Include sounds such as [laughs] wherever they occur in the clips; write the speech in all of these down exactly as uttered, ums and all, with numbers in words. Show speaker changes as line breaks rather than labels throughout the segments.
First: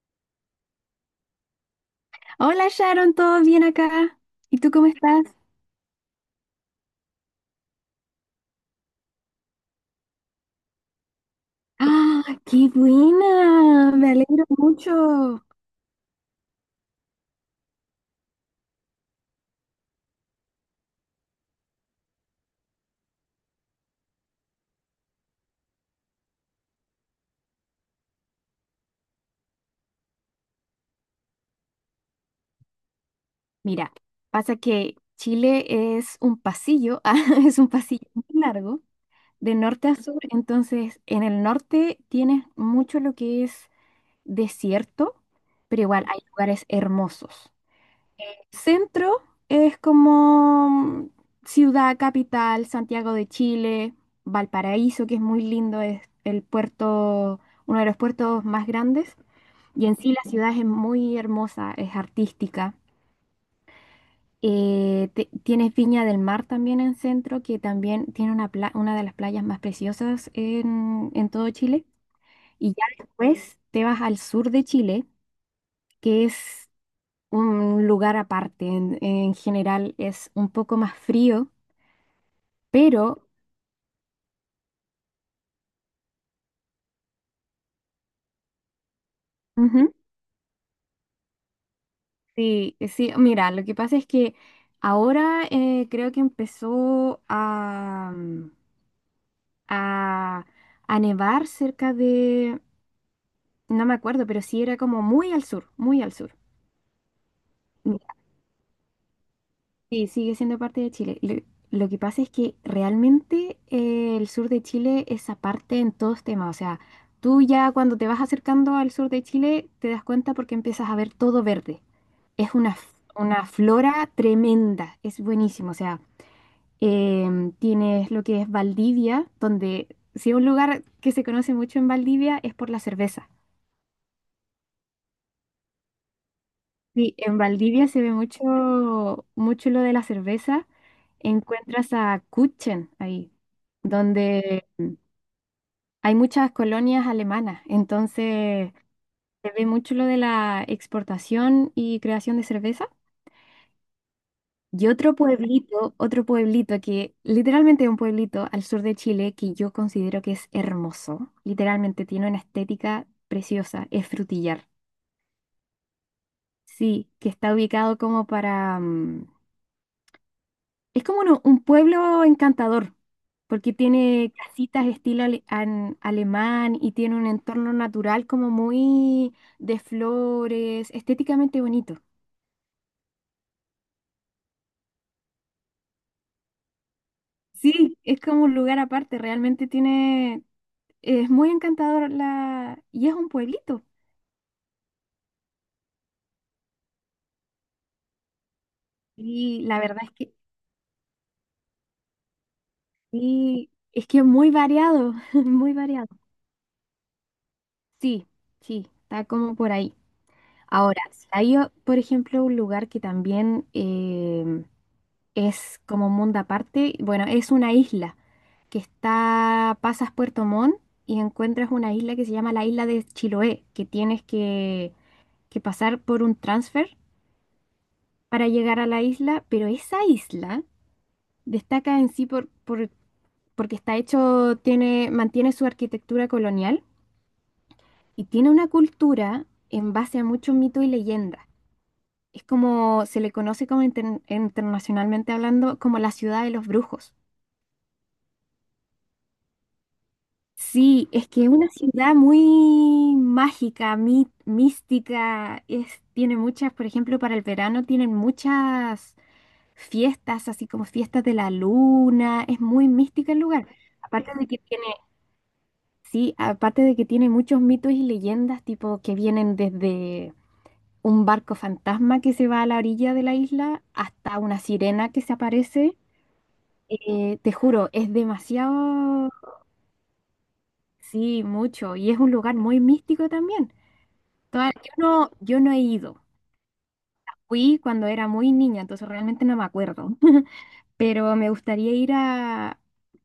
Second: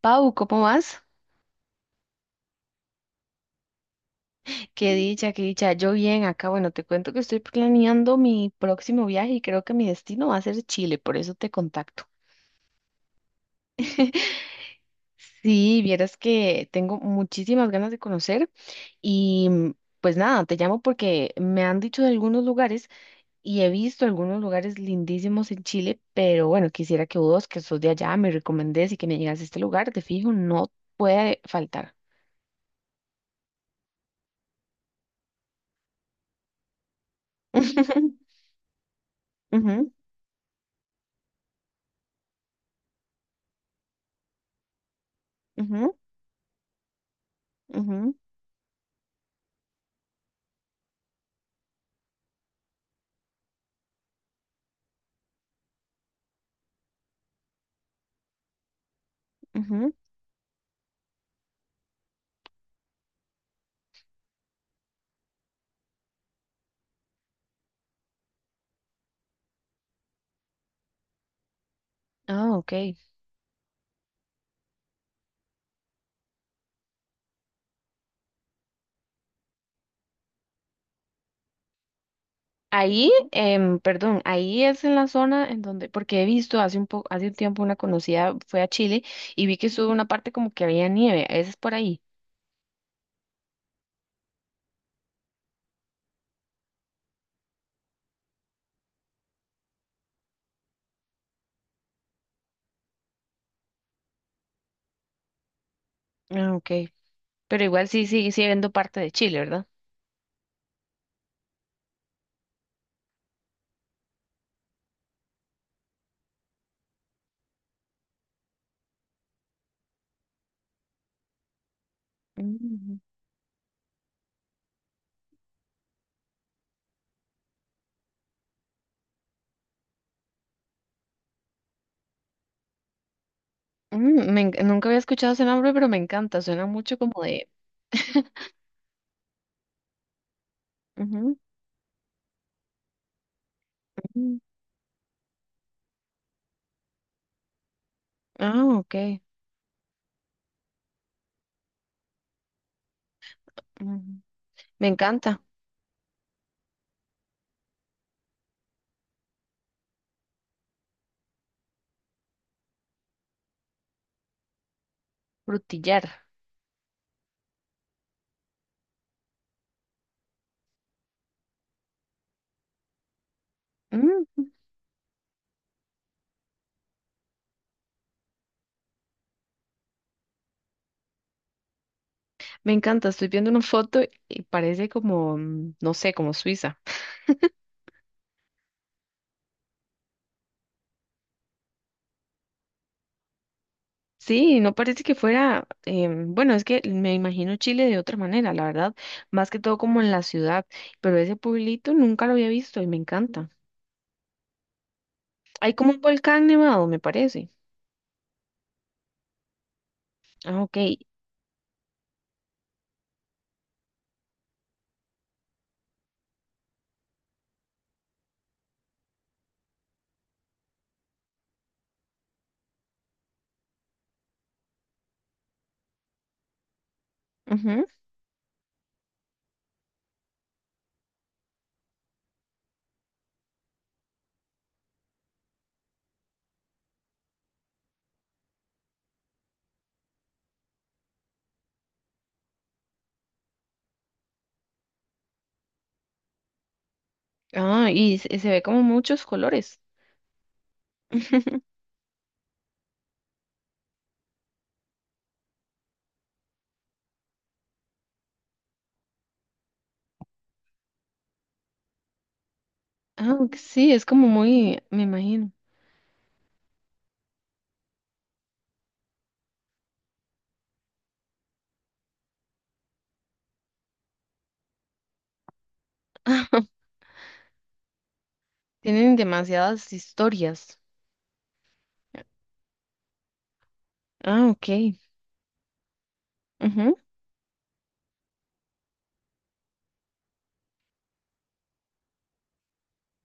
Pau, ¿cómo vas?
Hola Sharon, ¿todo bien acá? ¿Y tú cómo
Qué dicha,
estás?
qué dicha. Yo bien acá. Bueno, te cuento que estoy planeando mi próximo viaje y creo que mi destino va a ser Chile, por eso te contacto.
¡Ah, qué buena! Me alegro
[laughs]
mucho.
Sí, vieras que tengo muchísimas ganas de conocer y mm, pues nada, te llamo porque me han dicho de algunos lugares y he visto algunos lugares lindísimos en Chile, pero bueno, quisiera que vos, que sos de allá, me recomendés y que me llegas a este lugar, de fijo, no puede faltar.
Mira, pasa que Chile es un pasillo, [laughs] ah, es un pasillo muy
[laughs]
largo, de norte
Ujú,
a sur. Entonces, en el norte tienes mucho lo que es desierto, pero
ujú,
igual hay lugares hermosos.
ujú,
Centro es como mm, ciudad capital, Santiago de Chile, Valparaíso, que es muy lindo, es el puerto, uno de los puertos más grandes. Y
ujú.
en sí la ciudad es muy hermosa, es artística. Eh, te- tienes Viña del Mar también en centro, que también tiene una, pla- una de las playas más preciosas en, en todo Chile.
Ah,
Y
ok.
ya después te vas al sur de Chile, que es un lugar aparte. En, en general es un poco más frío,
Ahí,
pero
em, perdón, ahí es en la zona en donde, porque he visto hace un poco, hace un tiempo una conocida fue a Chile y vi que estuvo
ujú,
una parte como que había nieve, esa es por ahí.
sí, sí, mira, lo que pasa es que ahora eh, creo que empezó a, mm, a, a nevar cerca de, no me acuerdo, pero sí era como muy al sur, muy al sur.
Ah, ok. Pero igual sí sigue siendo parte de Chile, ¿verdad?
Sí, sigue siendo parte de Chile. Lo, lo que pasa es que realmente eh, el sur de Chile es aparte en todos temas. O sea, tú ya cuando te vas acercando al sur de Chile te das cuenta porque empiezas a ver todo verde. Es una, f-
Mm,
una flora tremenda, es buenísimo. O sea, em, tienes lo que es Valdivia, donde si hay un lugar que se conoce mucho en Valdivia es por la cerveza.
mm, me enc- nunca había escuchado ese nombre, pero me encanta, suena mucho
Sí,
como
en
de...
Valdivia se ve mucho, mucho lo de la cerveza.
ujú,
Encuentras a Kuchen ahí,
ujú.
donde hay muchas colonias alemanas.
Ah,
Entonces,
ok.
se ve mucho lo de la exportación y creación de cerveza.
Ujú. Me
Y otro
encanta,
pueblito, otro pueblito que literalmente es un pueblito al sur de Chile que yo considero que es hermoso. Literalmente tiene una estética preciosa, es Frutillar.
Frutillar.
Sí, que está ubicado como para mm, es como uno- un pueblo encantador, porque tiene
Mm,
casitas estilo ale- an- alemán y tiene un entorno natural como muy de flores, estéticamente bonito.
me encanta, estoy viendo una foto y parece como, mm, no sé, como Suiza.
Sí, es como un lugar aparte, realmente tiene, es muy encantador la, y es un pueblito.
Sí, no parece que fuera, em, bueno, es que me imagino Chile de otra manera, la verdad, más que
Y
todo
la verdad
como en
es
la
que
ciudad, pero ese pueblito nunca lo había visto y me encanta.
sí, es que es muy variado, [laughs] muy
Hay como un
variado.
volcán nevado, me parece.
Sí, sí, está como por ahí.
Ah, ok.
Ahora, si hay, o- por ejemplo, un lugar que también em, es como un mundo aparte. Bueno, es una isla que está, pasas Puerto Montt y encuentras una isla que se llama la isla de Chiloé, que tienes que, que pasar por un transfer
Ujú.
para llegar a la isla, pero esa isla destaca en sí por, por- porque está hecho, tiene, mantiene su arquitectura colonial y tiene una cultura en base a mucho mito y leyenda. Es como, se le conoce como inter- internacionalmente hablando como la ciudad de los brujos.
Ah, y se, se ve como muchos colores.
Sí, es que es una
[laughs]
ciudad muy mágica, mí- mística, es, tiene muchas, por ejemplo, para el verano tienen muchas fiestas, así como fiestas de la luna, es muy mística
Ah,
el
ok,
lugar.
sí, es como
Aparte de que
muy,
tiene,
me imagino.
sí, aparte de que tiene muchos mitos y leyendas, tipo que vienen desde un barco fantasma que se va a la orilla de la isla hasta una sirena que se aparece. Eh, te juro, es
Tienen
demasiado,
demasiadas historias.
sí, mucho, y es un lugar muy místico también.
Ah, ok.
Toda- yo no, yo no he ido.
Ujú.
Fui cuando era muy niña, entonces realmente no me acuerdo. [laughs] Pero me gustaría ir a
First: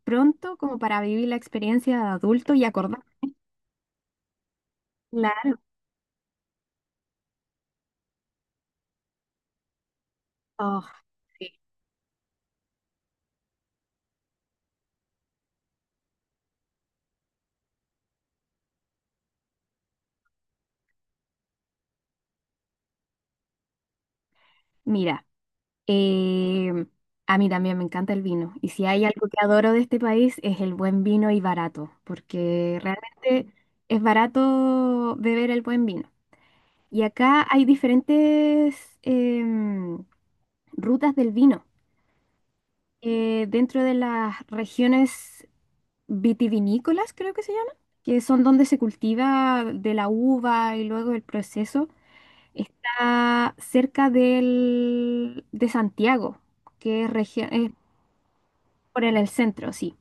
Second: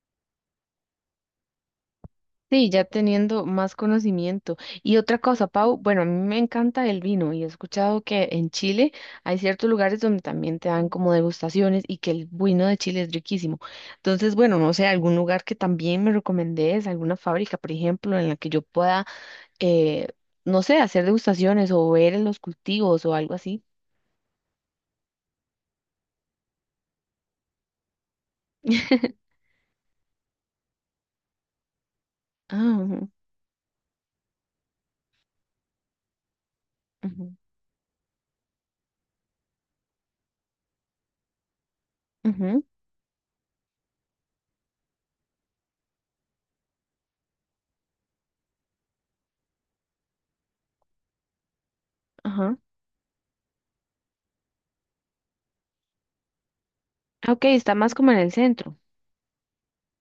pronto como para vivir la experiencia de adulto y
Sí, ya
acordar.
teniendo más conocimiento. Y otra cosa,
Claro.
Pau, bueno, a mí me encanta el vino y he escuchado que en Chile hay ciertos lugares donde también te
Oh,
dan como
sí.
degustaciones y que el vino de Chile es riquísimo. Entonces, bueno, no sé, algún lugar que también me recomendés, alguna fábrica, por ejemplo, en la que yo pueda, eh, no sé, hacer degustaciones o ver en los cultivos o algo así.
Mira, em, a mí también me encanta el vino. Y si hay algo
[laughs]
que adoro de este país es el buen vino y barato,
Ah,
porque
ujú,
realmente es barato beber el buen vino. Y
ujú,
acá hay diferentes em, rutas del vino.
ujú,
Eh, dentro de las regiones vitivinícolas, creo que se llama, que son donde se cultiva de la uva y luego el proceso,
ajá.
está cerca del, de Santiago, que es,
Ah, ok,
región, es
está más como en el centro.
por el, el centro, sí.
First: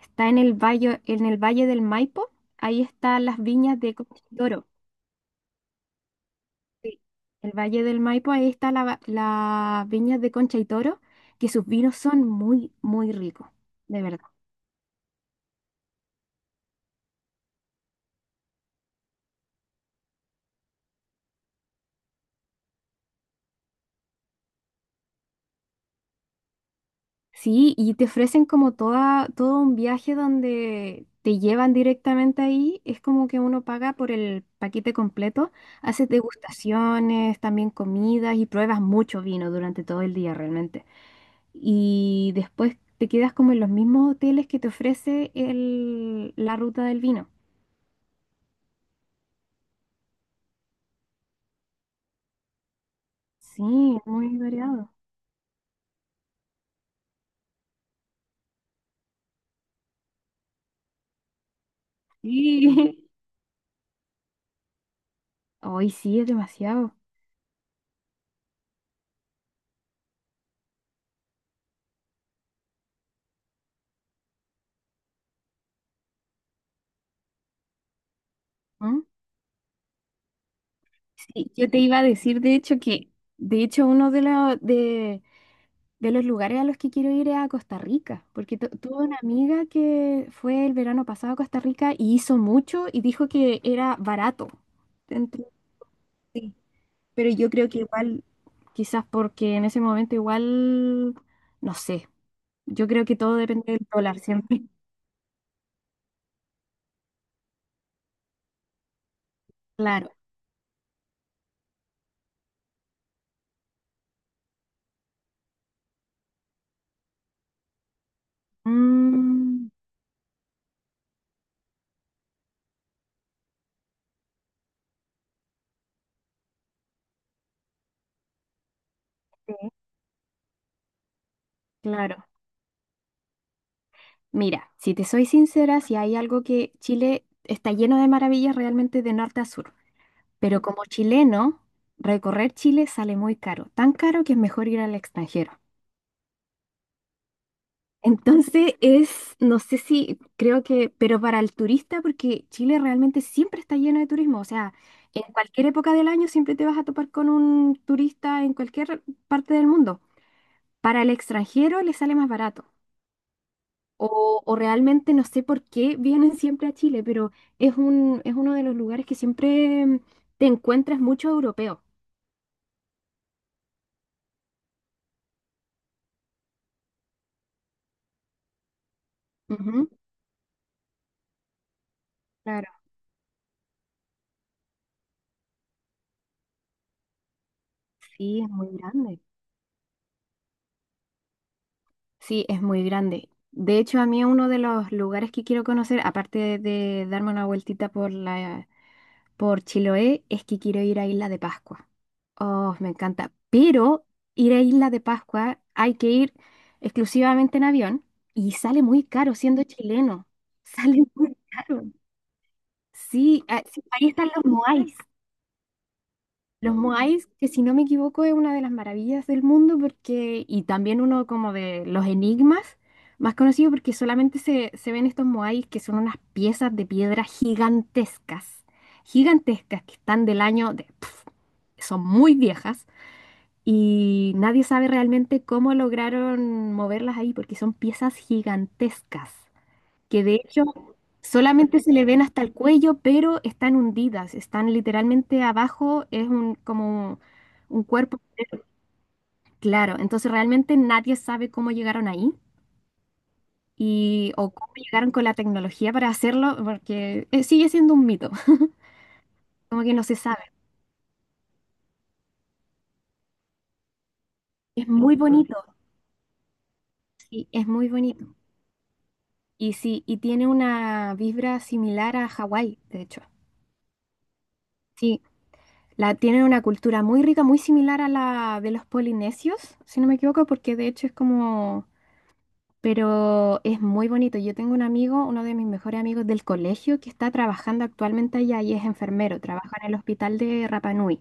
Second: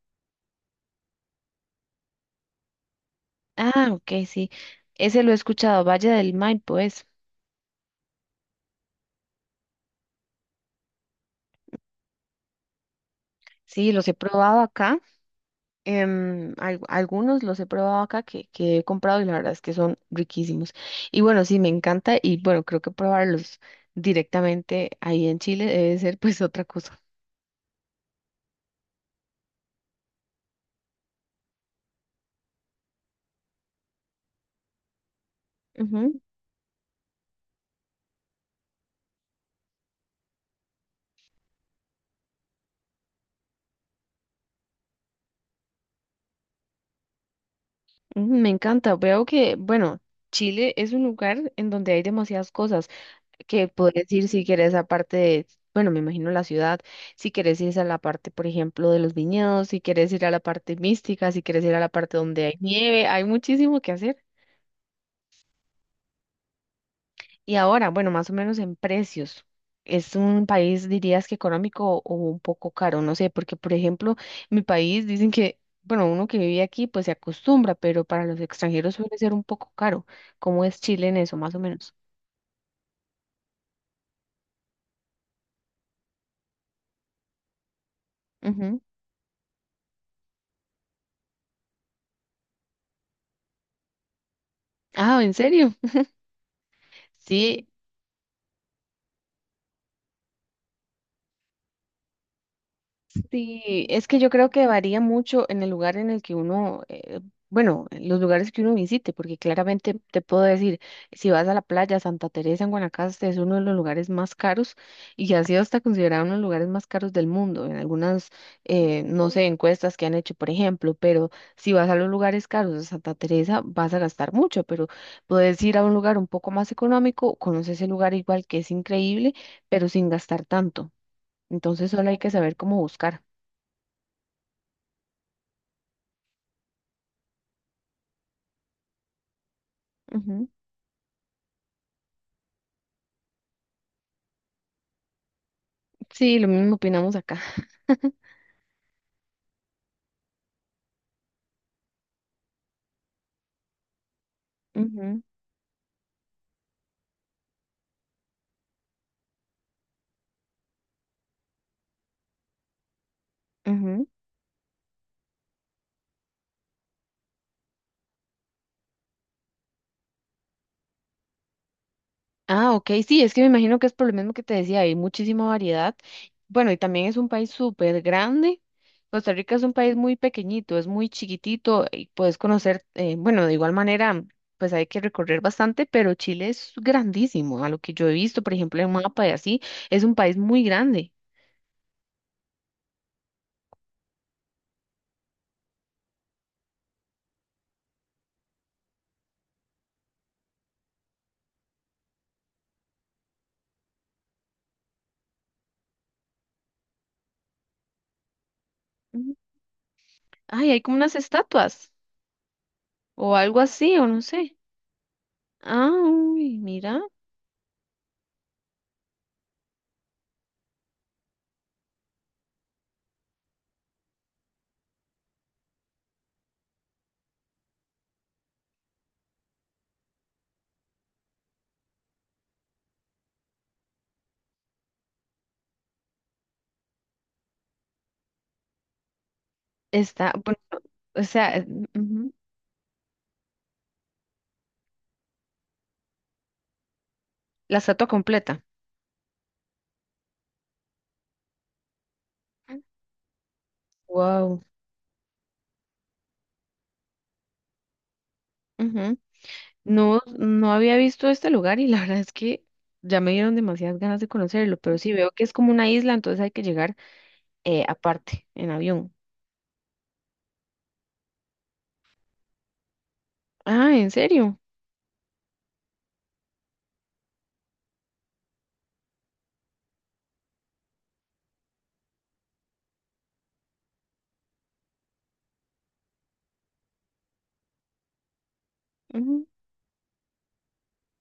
Está en el valle, en el Valle del Maipo, ahí están las viñas
Ah,
de Concha
ok,
y
sí.
Toro.
Ese lo he escuchado, Valle del Maipo,
Sí.
es.
El Valle del Maipo, ahí están la- las viñas de Concha y Toro, que sus vinos son muy, muy ricos,
Sí,
de
los he
verdad.
probado acá. em, al- algunos los he probado acá que, que he comprado y la verdad es que son riquísimos. Y bueno, sí, me encanta y bueno, creo que probarlos directamente ahí en Chile debe ser pues otra cosa.
Sí, y te ofrecen como toda, todo un viaje donde te llevan directamente ahí. Es como que uno paga por el paquete completo. Haces
Ujú,
degustaciones, también comidas y pruebas mucho vino durante todo el día realmente. Y después te quedas como en los mismos hoteles que te ofrece el- la ruta del vino.
ujú, me encanta. Veo que, bueno, Chile es un lugar en donde hay demasiadas cosas que
Sí,
puedes ir
muy
si quieres a
variado.
parte de, bueno, me imagino la ciudad, si quieres ir a la parte, por ejemplo, de los viñedos, si quieres ir a la parte mística, si quieres ir a la parte donde hay
Sí.
nieve,
[laughs]
hay muchísimo que hacer.
Hoy sí, es demasiado.
Y ahora, bueno, más o menos en precios. Es un país, dirías que económico o un poco caro, no sé, porque por ejemplo, mi país dicen que, bueno, uno que vive aquí pues se acostumbra, pero para los extranjeros
¿Mm?
suele ser un poco caro. ¿Cómo es Chile en eso,
Sí,
más o
yo te
menos?
iba a decir, de hecho, que de hecho uno de los de De los lugares a los que quiero ir es a Costa Rica, porque tu-
Ujú.
tuve una amiga que fue el verano pasado a Costa Rica y hizo mucho y dijo que era barato.
Ah, ¿en
Entonces,
serio? [laughs]
sí, pero yo creo
Sí,
que igual, quizás porque en ese momento igual, no sé, yo creo que todo depende
sí,
del
es
dólar
que yo creo
siempre.
que varía mucho en el lugar en el que uno, eh, bueno, en los lugares que uno visite, porque claramente
Claro.
te puedo decir, si vas a la playa Santa Teresa en Guanacaste es uno de los lugares más caros y ha sido hasta considerado uno de los lugares más caros del mundo en algunas, eh, no sé,
Mm,
encuestas que han hecho, por ejemplo, pero si vas a los lugares caros de Santa Teresa vas a gastar mucho, pero puedes ir a un lugar un poco más económico, conoces el lugar igual que es increíble,
sí,
pero sin gastar tanto. Entonces solo hay
claro.
que saber cómo buscar.
Mira, si te soy sincera, si hay algo que Chile está lleno de maravillas realmente de norte a sur.
Ujú.
Pero como chileno, recorrer Chile sale muy caro, tan caro que es mejor ir al extranjero.
Sí, lo mismo opinamos acá.
[laughs] Entonces es, no sé si creo que, pero para el turista, porque Chile realmente siempre está lleno de turismo, o sea,
Ujú,
en cualquier época del año siempre te vas a topar con un turista en cualquier parte del mundo. Para el extranjero le sale más barato.
ujú.
O, o realmente no sé por qué vienen [laughs] siempre a Chile, pero es un, es uno de los lugares que siempre mm, te encuentras mucho europeo.
Ah, ok, sí, es que me imagino que es por lo mismo que te decía, hay muchísima variedad. Bueno, y también es un país súper grande. Costa Rica es un
Ujú,
país muy pequeñito, es muy chiquitito y puedes
claro.
conocer, eh, bueno, de igual manera, pues hay que recorrer bastante, pero Chile es grandísimo, a lo que yo he
Sí,
visto,
es
por
muy
ejemplo, en un
grande.
mapa y así, es un país muy grande.
Sí, es muy grande. De hecho, a mí uno de los lugares que quiero conocer, aparte de darme una vueltita por la, por Chiloé, es que quiero ir a Isla de Pascua. Oh, me encanta. Pero ir a Isla de Pascua hay que ir exclusivamente en avión y sale muy
Ujú.
caro siendo chileno. [laughs]
Ay, hay como
Sale
unas
muy caro.
estatuas o
Sí,
algo
ah, sí,
así, o
ahí
no
están los
sé.
moais.
Ah, uy,
Los
mira.
Moais, que si no me equivoco es una de las maravillas del mundo porque, y también uno como de los enigmas más conocidos porque solamente se, se ven estos Moais que son unas piezas de piedra gigantescas, gigantescas que están del año de, pf, son muy viejas y nadie sabe realmente cómo lograron moverlas ahí porque son piezas gigantescas que
Está,
de
bueno,
hecho
o sea, eh,
solamente se le ven
ujú,
hasta el cuello, pero están hundidas, están literalmente abajo, es un, como
la
un
estatua
cuerpo
completa.
claro. Entonces realmente nadie sabe cómo llegaron ahí y, o
Wow.
cómo llegaron con la tecnología para hacerlo, porque eh, sigue siendo un mito, [laughs]
Ujú.
como que no se
No,
sabe.
no había visto este lugar y la [laughs] verdad es que ya me dieron demasiadas ganas de conocerlo,
Es
pero sí
muy
veo que es
bonito,
como una isla, entonces hay que llegar
sí, es
eh,
muy bonito.
aparte, en avión.
Y sí, y tiene una vibra similar a Hawái, de hecho.
Ah, ¿en serio?
Sí, la, tienen una cultura muy rica, muy similar a la de los polinesios, si no me equivoco, porque de hecho es como pero es muy bonito. Yo tengo un amigo, uno de mis mejores amigos del colegio, que está trabajando actualmente allá y es enfermero,
Ujú,
trabaja en el hospital de Rapa Nui.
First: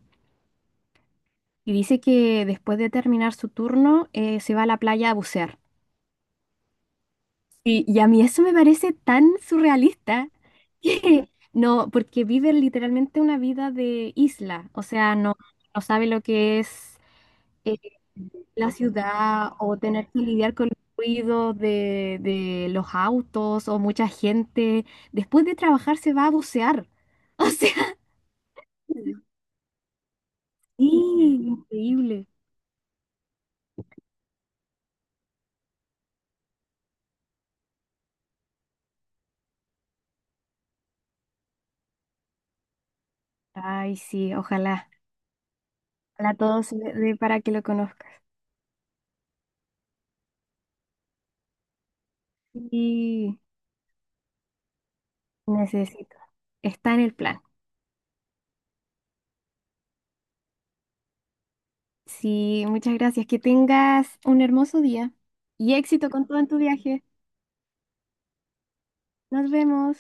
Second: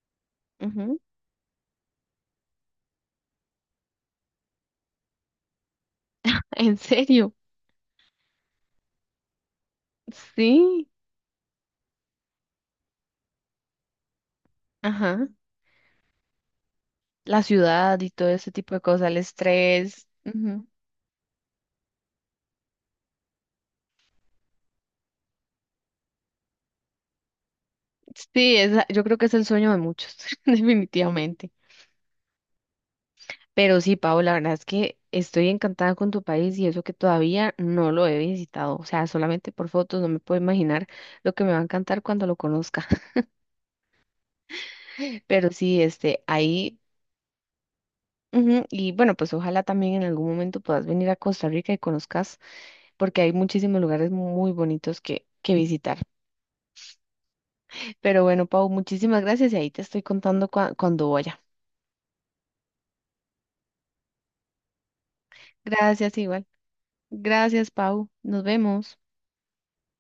ujú.
Y dice que después de terminar su turno eh, se va a la playa a bucear.
[laughs] ¿En serio?
Y, y a mí eso me parece tan surrealista [laughs]
Sí.
que no, porque vive literalmente una vida de isla, o sea,
Ajá.
no, no sabe lo que es.
La
Eh,
ciudad y todo ese
la
tipo de cosas, el
ciudad o
estrés.
tener que lidiar con
Ujú.
el ruido de, de los autos o mucha gente. Después de trabajar se va a bucear. [laughs] O sea,
Sí, esa- yo creo que es el sueño de muchos, [laughs]
sí,
definitivamente.
increíble.
Pero sí, Pau, la verdad es que estoy encantada con tu país y eso que todavía no lo he visitado. O sea, solamente por fotos no me puedo imaginar lo que me va a encantar cuando lo conozca. [laughs]
Ay, sí, ojalá.
Pero sí, este,
Ojalá todo se
ahí,
le dé para que lo conozca.
ujú, y bueno, pues ojalá también en algún momento puedas venir a Costa Rica y conozcas, porque hay
Sí,
muchísimos lugares muy bonitos que, que visitar.
necesito. Está en el plan.
Pero bueno, Pau, muchísimas gracias y ahí te estoy contando. Gracias,
Sí, muchas gracias. Que tengas un hermoso día y éxito
gracias
con todo
igual,
en tu viaje.
Gracias, Pau. Nos vemos.
Nos vemos.